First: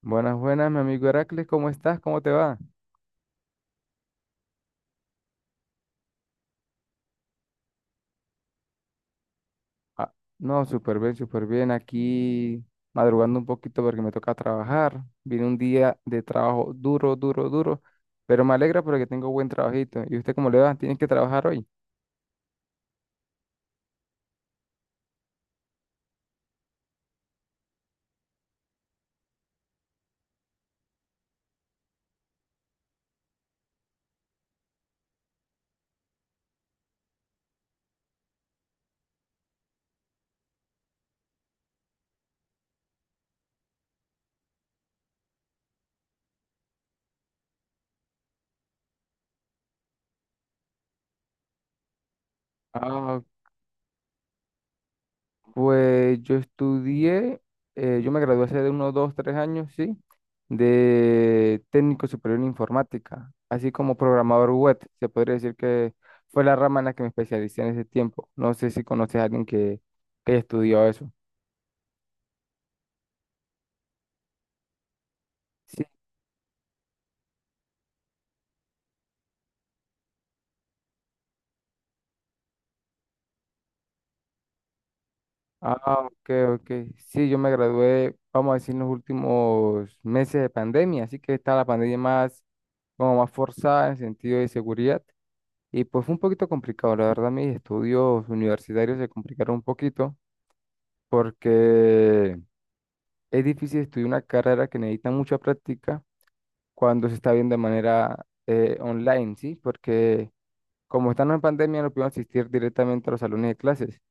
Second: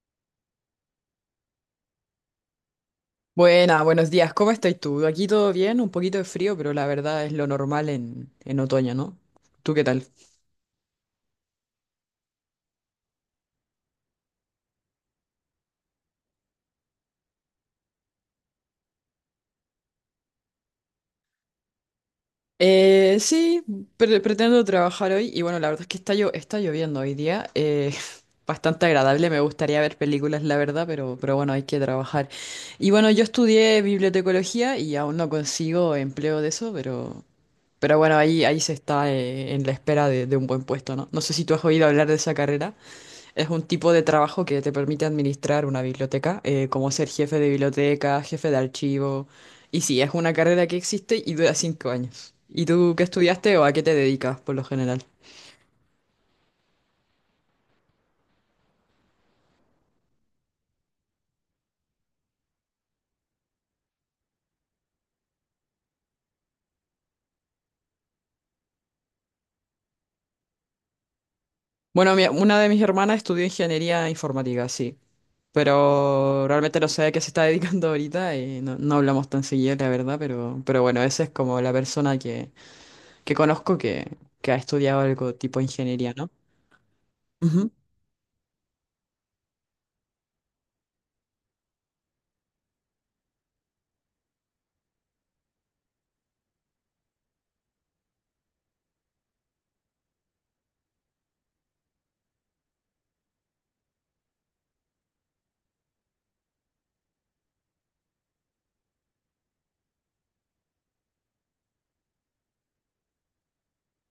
Buenas, buenas, mi amigo Heracles, ¿cómo estás? ¿Cómo te va? Buenas, buenos días. ¿Cómo estás tú? Aquí todo bien, un poquito de frío, pero la verdad es lo normal en otoño, ¿no? ¿Tú qué tal? Ah, no, súper bien, súper bien. Aquí madrugando un poquito porque me toca trabajar. Vine un día de trabajo duro, duro, duro, pero me alegra porque tengo buen trabajito. ¿Y usted cómo le va? ¿Tienes que trabajar hoy? Eh, sí, pretendo trabajar hoy y bueno, la verdad es que está lloviendo hoy día. Bastante agradable, me gustaría ver películas, la verdad, pero bueno, hay que trabajar. Y bueno, yo estudié bibliotecología y aún no consigo empleo de eso, pero bueno, ahí se está en la espera de un buen puesto, ¿no? No sé si tú has oído hablar de esa carrera. Es un tipo de trabajo que te permite administrar una biblioteca, como ser jefe de biblioteca, jefe de archivo. Y sí, es una carrera que existe y dura 5 años. ¿Y tú qué Ah, estudiaste o a qué te dedicas por lo general? Pues yo me gradué hace de unos dos, tres años, sí, de técnico superior en informática, así como programador web. Se podría decir que fue la rama en la que me especialicé en ese tiempo. No sé si conoces a alguien que estudió eso. Bueno, una de mis hermanas estudió ingeniería informática, sí. Sí. Pero realmente no sé a qué se está dedicando ahorita y no hablamos tan seguido, la verdad. Pero bueno, esa es como la persona que conozco que ha estudiado algo tipo Ah, ingeniería, ok, ¿no? ok. Sí, yo me Ujú. gradué, vamos a decir, en los últimos meses de pandemia, así que está la pandemia más, como más forzada en sentido de seguridad. Y pues fue un poquito complicado, la verdad mis estudios universitarios se complicaron un poquito porque es difícil estudiar una carrera que necesita mucha práctica cuando se está viendo de manera online, ¿sí? Porque como estamos en pandemia no pudimos asistir directamente a los salones de clases,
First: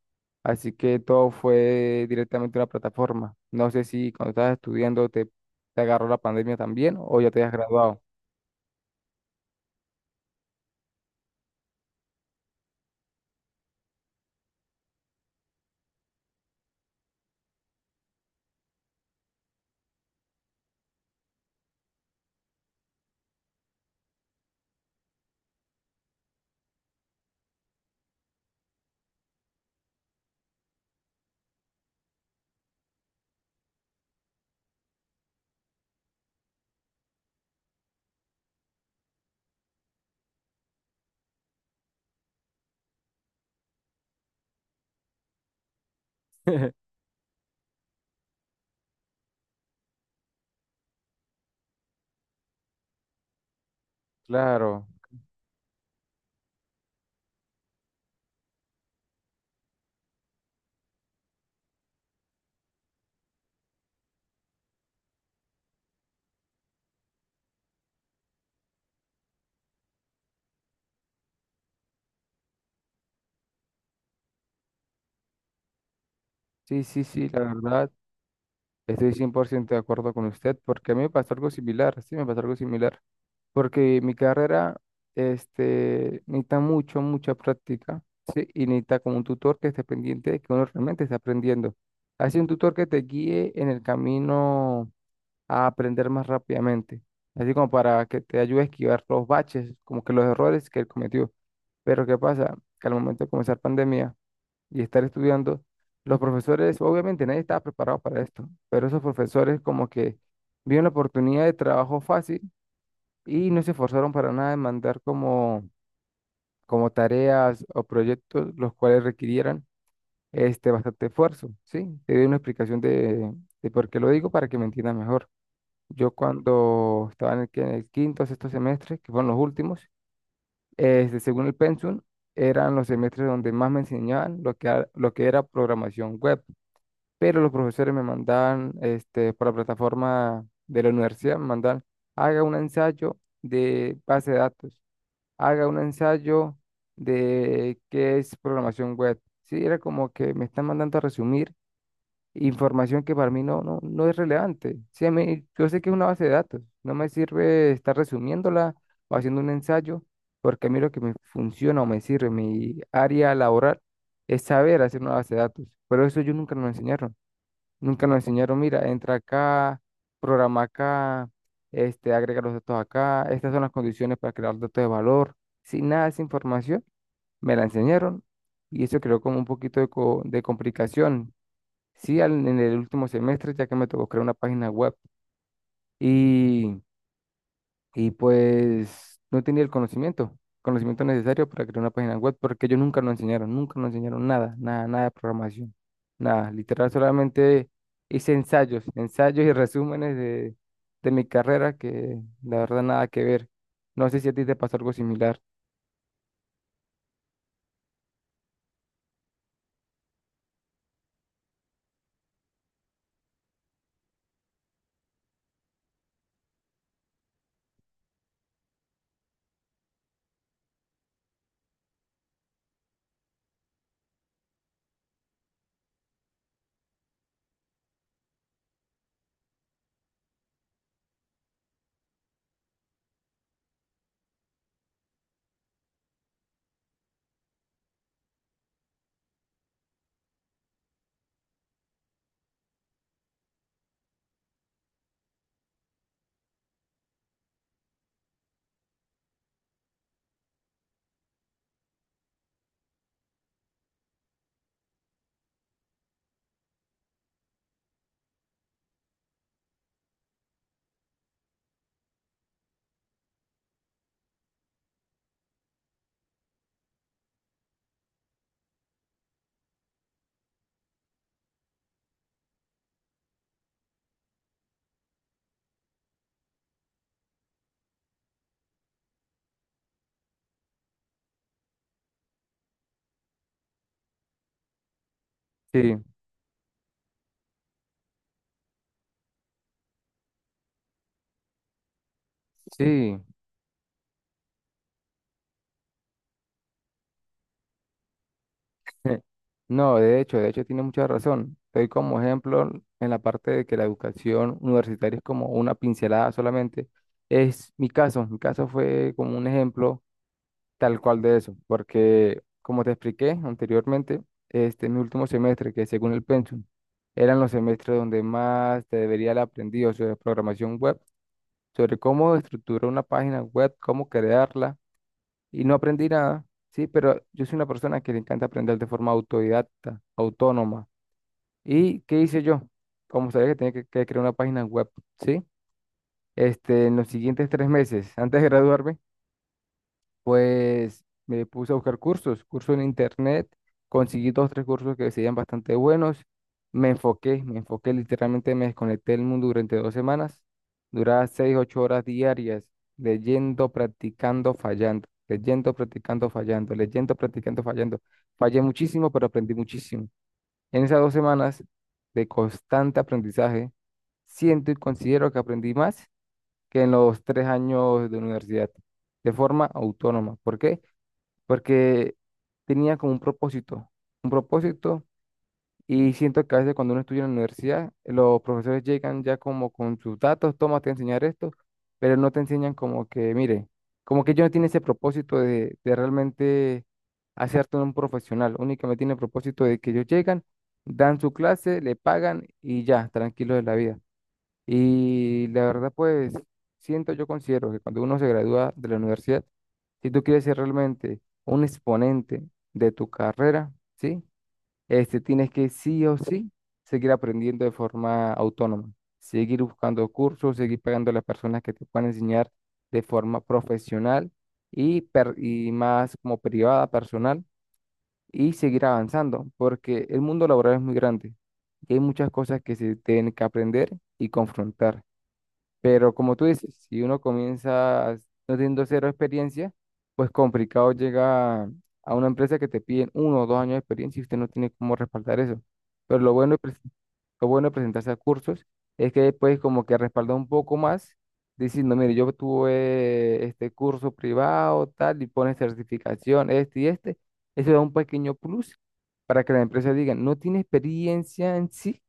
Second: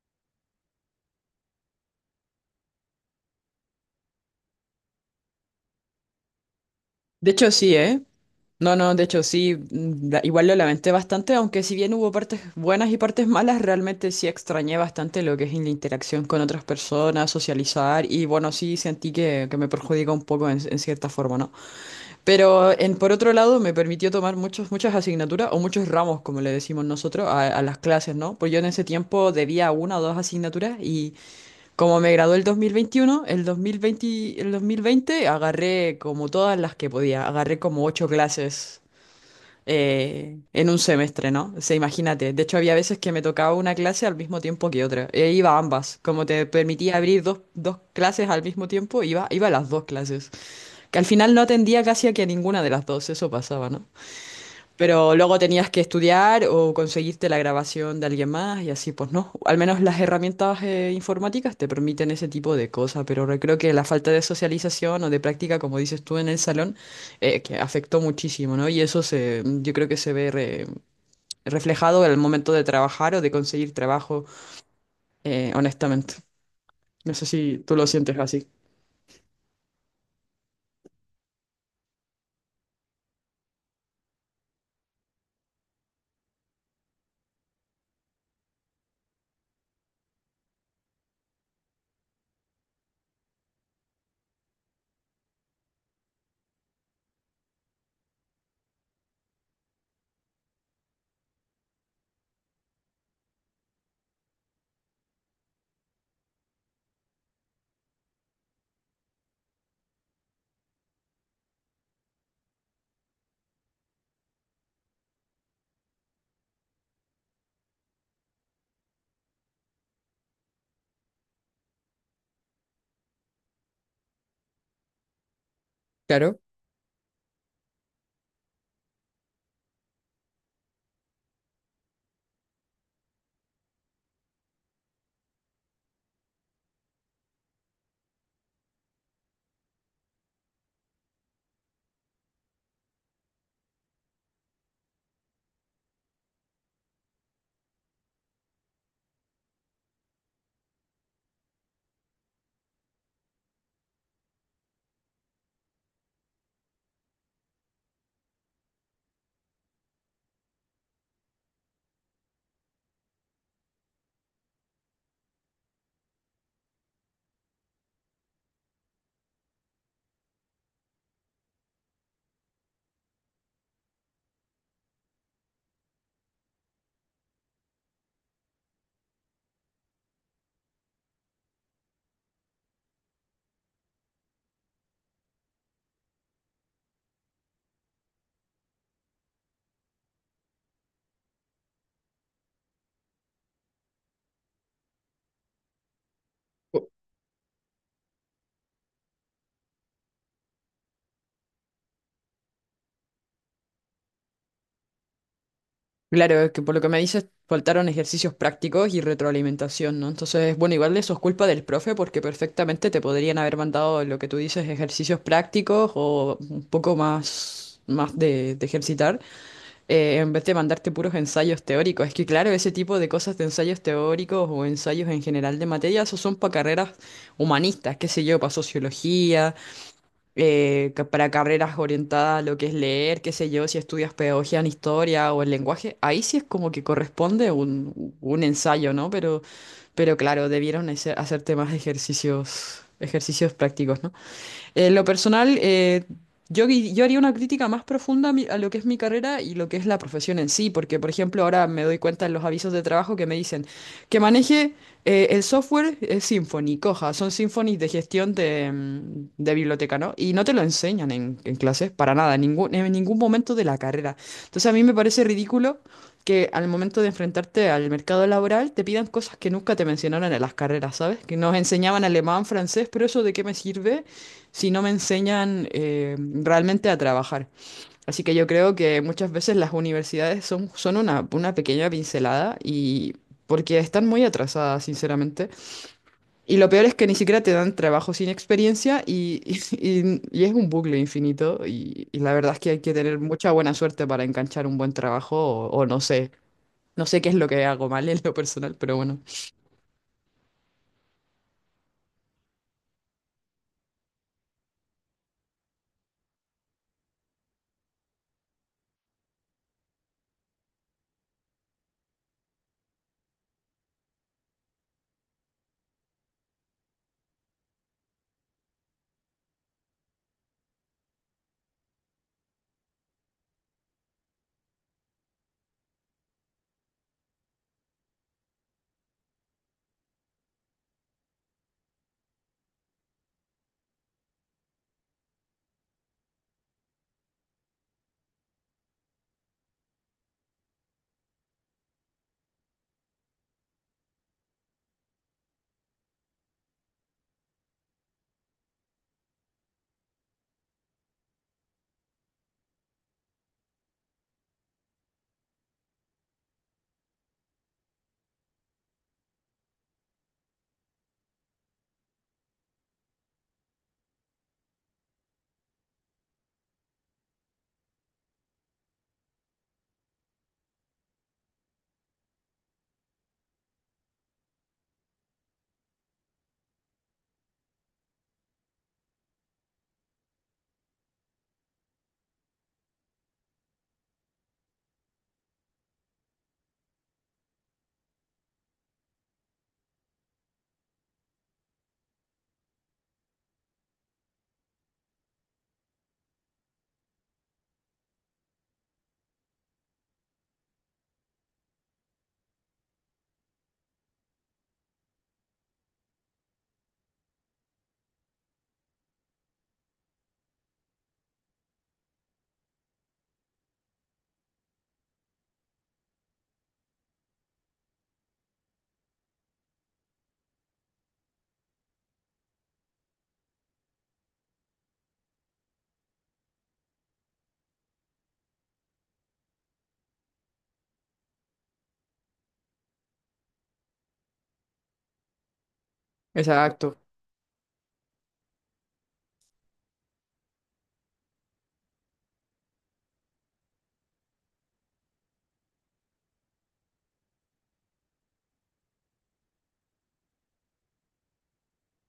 así que todo fue directamente a una plataforma. No sé si cuando estabas estudiando te agarró la pandemia también o ya De te hecho, has sí, ¿eh? graduado. No, no, De hecho sí, igual lo lamenté bastante, aunque si bien hubo partes buenas y partes malas, realmente sí extrañé bastante lo que es la interacción con otras personas, socializar y bueno, sí sentí que me perjudica un poco en cierta forma, ¿no? Pero por otro lado me permitió tomar muchas asignaturas o muchos ramos, como le decimos nosotros, a las clases, ¿no? Pues yo en ese tiempo debía una o dos asignaturas y como me gradué el 2021, el 2020 agarré como todas las que podía, agarré como 8 clases en un semestre, ¿no? O sea, imagínate. De hecho, había veces que me tocaba una clase al mismo tiempo que otra. E iba a ambas. Como te permitía abrir dos clases al mismo tiempo, iba a las dos clases. Que al final no atendía casi a que ninguna de las dos. Eso pasaba, ¿no? Claro, Pero luego tenías que estudiar o conseguirte la grabación de alguien más y así, pues no. Al menos las herramientas informáticas te permiten ese tipo de cosas, pero creo que la falta de socialización o de práctica, como dices tú en el salón, que afectó muchísimo, ¿no? Y yo creo que se ve reflejado en el momento de trabajar o de conseguir trabajo, honestamente. sí, sí, No sé sí, la si tú lo verdad. sientes así. Estoy 100% de acuerdo con usted porque a mí me pasó algo similar, sí, me pasó algo similar, porque mi carrera necesita mucha práctica, sí, y necesita como un tutor que esté pendiente de que uno realmente esté aprendiendo. Así un tutor que te guíe en el camino a aprender más rápidamente, así como para que te ayude a esquivar los baches, como que los errores que él cometió. Pero ¿qué pasa? Que al momento de comenzar pandemia y estar estudiando, los profesores, obviamente nadie estaba preparado para esto, pero esos profesores como que vieron la oportunidad de trabajo fácil y no se esforzaron para nada en mandar como tareas o proyectos los cuales requirieran bastante esfuerzo, ¿sí? Te doy una explicación de por qué lo digo para que me entiendas mejor. Yo Claro. cuando estaba en el quinto, sexto semestre, que fueron los últimos, según el pensum, eran los semestres donde más me enseñaban lo que era programación web, pero los profesores me mandaban, por la plataforma de la universidad, me mandaban, haga un ensayo de base de datos, haga un ensayo de qué es programación web. Sí, era como que me están mandando a resumir información que para mí no, no, no es relevante. Sí, a mí, yo sé que es una base de datos, no me sirve estar resumiéndola o haciendo un ensayo, porque a mí lo que me funciona o me sirve, mi área laboral, es saber hacer una base de datos, pero eso yo nunca me lo enseñaron. Nunca nos enseñaron, mira, entra acá, programa acá, agrega los datos acá, estas son las condiciones para crear datos de valor. Sin nada de esa información, me la enseñaron y eso creó como un poquito de complicación. Sí, en el último semestre, ya que me tocó crear una página web y pues no tenía el conocimiento necesario para crear una página web, porque ellos nunca nos enseñaron, nunca nos enseñaron nada, nada, nada de programación, nada, literal solamente hice ensayos, ensayos y resúmenes de mi carrera que la verdad nada que ver. No sé si a ti te pasó algo similar. Claro, es que por lo que me dices, faltaron ejercicios prácticos y retroalimentación, ¿no? Entonces, bueno, igual eso es culpa del profe porque perfectamente te podrían haber mandado lo que tú dices, ejercicios prácticos o un poco más, más de ejercitar, en vez de mandarte puros ensayos teóricos. Es que, claro, ese tipo de cosas de ensayos teóricos o ensayos en general de materia, esos son para carreras humanistas, qué sé yo, para sociología para carreras orientadas a lo que es leer, qué sé yo, si estudias pedagogía en historia o el lenguaje, ahí sí es como que corresponde un ensayo, ¿no? Pero claro, debieron hacer temas de ejercicios, ejercicios prácticos, ¿no? En lo personal, yo haría una crítica más profunda a, a lo que es mi carrera y lo que es la profesión en sí, porque por ejemplo ahora me doy cuenta en los avisos de trabajo que me dicen que maneje el software es Symfony, coja, son Symfony de gestión de biblioteca, ¿no? Y no te lo enseñan en clases para nada, en ningún momento de la carrera. Entonces a mí me parece ridículo que al momento de enfrentarte al mercado laboral te pidan cosas que nunca te mencionaron en las carreras, ¿sabes? Que nos enseñaban alemán, francés, pero eso ¿de qué me sirve? Si no me enseñan realmente a trabajar. Así que yo creo que muchas veces las universidades son una pequeña pincelada y porque están muy atrasadas, sinceramente. Sí, Y lo peor es que ni siquiera te dan trabajo sin experiencia y es un bucle infinito y la verdad es que hay que tener sí. mucha buena suerte para enganchar un buen trabajo o no sé, no sé qué es lo que hago mal en lo personal, pero bueno, No, de hecho tiene mucha razón. Estoy como ejemplo en la parte de que la educación universitaria es como una pincelada solamente. Mi caso fue como un ejemplo tal cual de eso, porque como te expliqué anteriormente, mi último semestre, que según el pensum, eran los semestres donde más te debería haber aprendido sobre programación web, sobre cómo estructurar una página web, cómo crearla y no aprendí nada, ¿sí? Pero yo soy una persona que le encanta aprender de forma autodidacta, autónoma. ¿Y qué hice yo? Como sabía que tenía que crear una página web, ¿sí? En los siguientes 3 meses, antes de graduarme, pues me puse a buscar cursos, cursos en internet, conseguí dos, tres cursos que serían bastante buenos, me enfoqué, literalmente me desconecté del mundo durante 2 semanas, duraba seis, ocho horas diarias, leyendo, practicando, fallando, leyendo, practicando, fallando, leyendo, practicando, fallando. Fallé muchísimo, pero aprendí muchísimo. En esas 2 semanas de constante aprendizaje, siento y considero que aprendí más que en los 3 años de universidad, de forma autónoma. ¿Por qué? Porque tenía como un propósito, y siento que a veces cuando uno estudia en la universidad, los profesores llegan ya como con sus datos, toma, te voy a enseñar esto, pero no te enseñan como que, mire, como que ellos no tienen ese propósito de realmente hacerte un profesional, únicamente tienen el propósito de que ellos llegan, dan su clase, le pagan y ya, tranquilos de la vida. Y la verdad, pues, yo considero que cuando uno se gradúa de la universidad, si tú quieres ser realmente un exponente de tu carrera, ¿sí? Tienes que sí o sí seguir aprendiendo de forma autónoma, seguir buscando cursos, seguir pagando a las personas que te puedan enseñar de forma profesional y más como privada, personal, y seguir avanzando, porque el mundo laboral es muy grande y hay muchas cosas que se tienen que aprender y confrontar. Pero como tú dices, si uno comienza no teniendo cero experiencia, pues complicado llega a una empresa que te piden 1 o 2 años de experiencia y usted no tiene cómo respaldar eso. Pero exacto. lo bueno de presentarse a cursos es que después como que respalda un poco más diciendo, mire, yo tuve este curso privado, tal, y pone certificación, este y este. Eso da un pequeño plus para que la empresa diga, no tiene experiencia en sí,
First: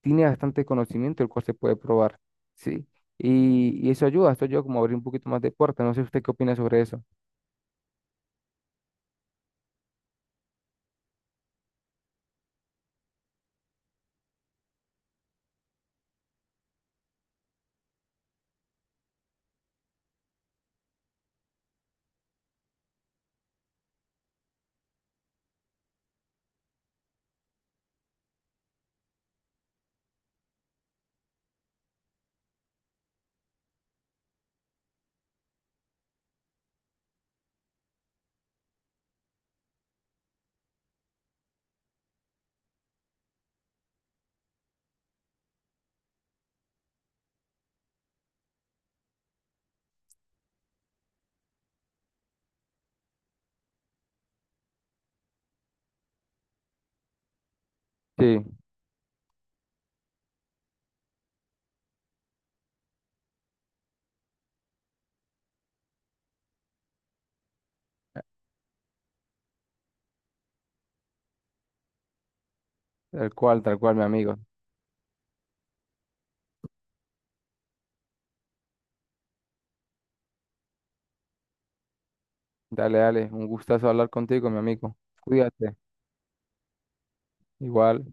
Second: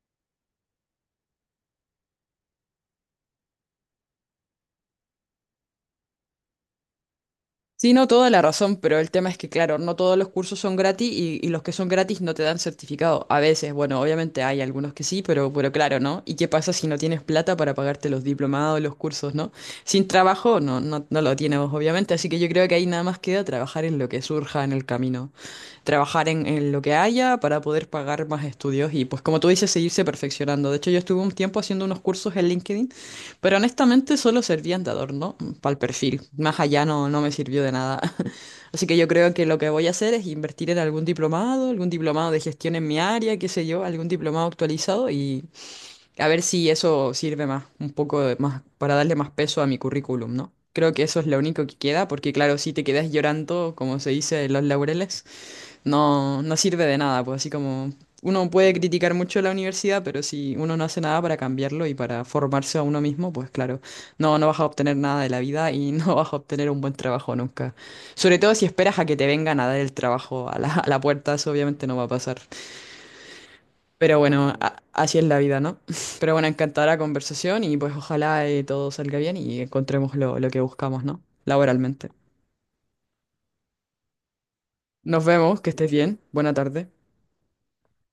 tiene bastante conocimiento el cual se puede probar, ¿sí? Y eso ayuda, esto ayuda como a abrir un poquito más de puertas. No sé usted qué opina sobre eso. Sí, no, toda la razón, pero el tema es que, claro, no todos los cursos son gratis y los que son gratis no te dan certificado. A veces, bueno, obviamente hay algunos que sí, pero claro, ¿no? ¿Y qué pasa si no tienes plata para pagarte los diplomados, los cursos, ¿no? Sin trabajo, no lo tienes, obviamente, así que yo creo que ahí nada más queda trabajar en lo que surja en el camino, trabajar en lo que haya para poder pagar más estudios y, pues, como tú dices, seguirse perfeccionando. De hecho, yo estuve un tiempo haciendo unos cursos en LinkedIn. Pero honestamente solo servían de adorno para el perfil. Más allá no me sirvió de nada. Así que yo creo que lo que voy a hacer es invertir en algún diplomado de gestión en mi área, qué sé yo, algún diplomado actualizado y a ver si eso sirve más, un poco más para darle más peso a mi currículum, ¿no? Creo que eso es lo único que queda, porque claro, si te quedas llorando, como se dice, en los laureles, no sirve de nada, pues así como Sí, uno puede criticar mucho la universidad, pero si uno no hace nada para cambiarlo y para formarse a uno mismo, pues claro, no vas a obtener nada de la vida y no vas a obtener un buen trabajo nunca. Sobre todo si esperas a que te vengan a dar el trabajo a a la puerta, eso obviamente no va a pasar. Tal cual, mi Pero amigo. bueno, así es la vida, ¿no? Pero bueno, encantadora conversación y pues ojalá todo salga bien y encontremos lo que buscamos, ¿no? Laboralmente. Dale, dale, un gustazo hablar contigo, mi amigo. Nos vemos, que Cuídate, estés bien. Buena tarde. igual.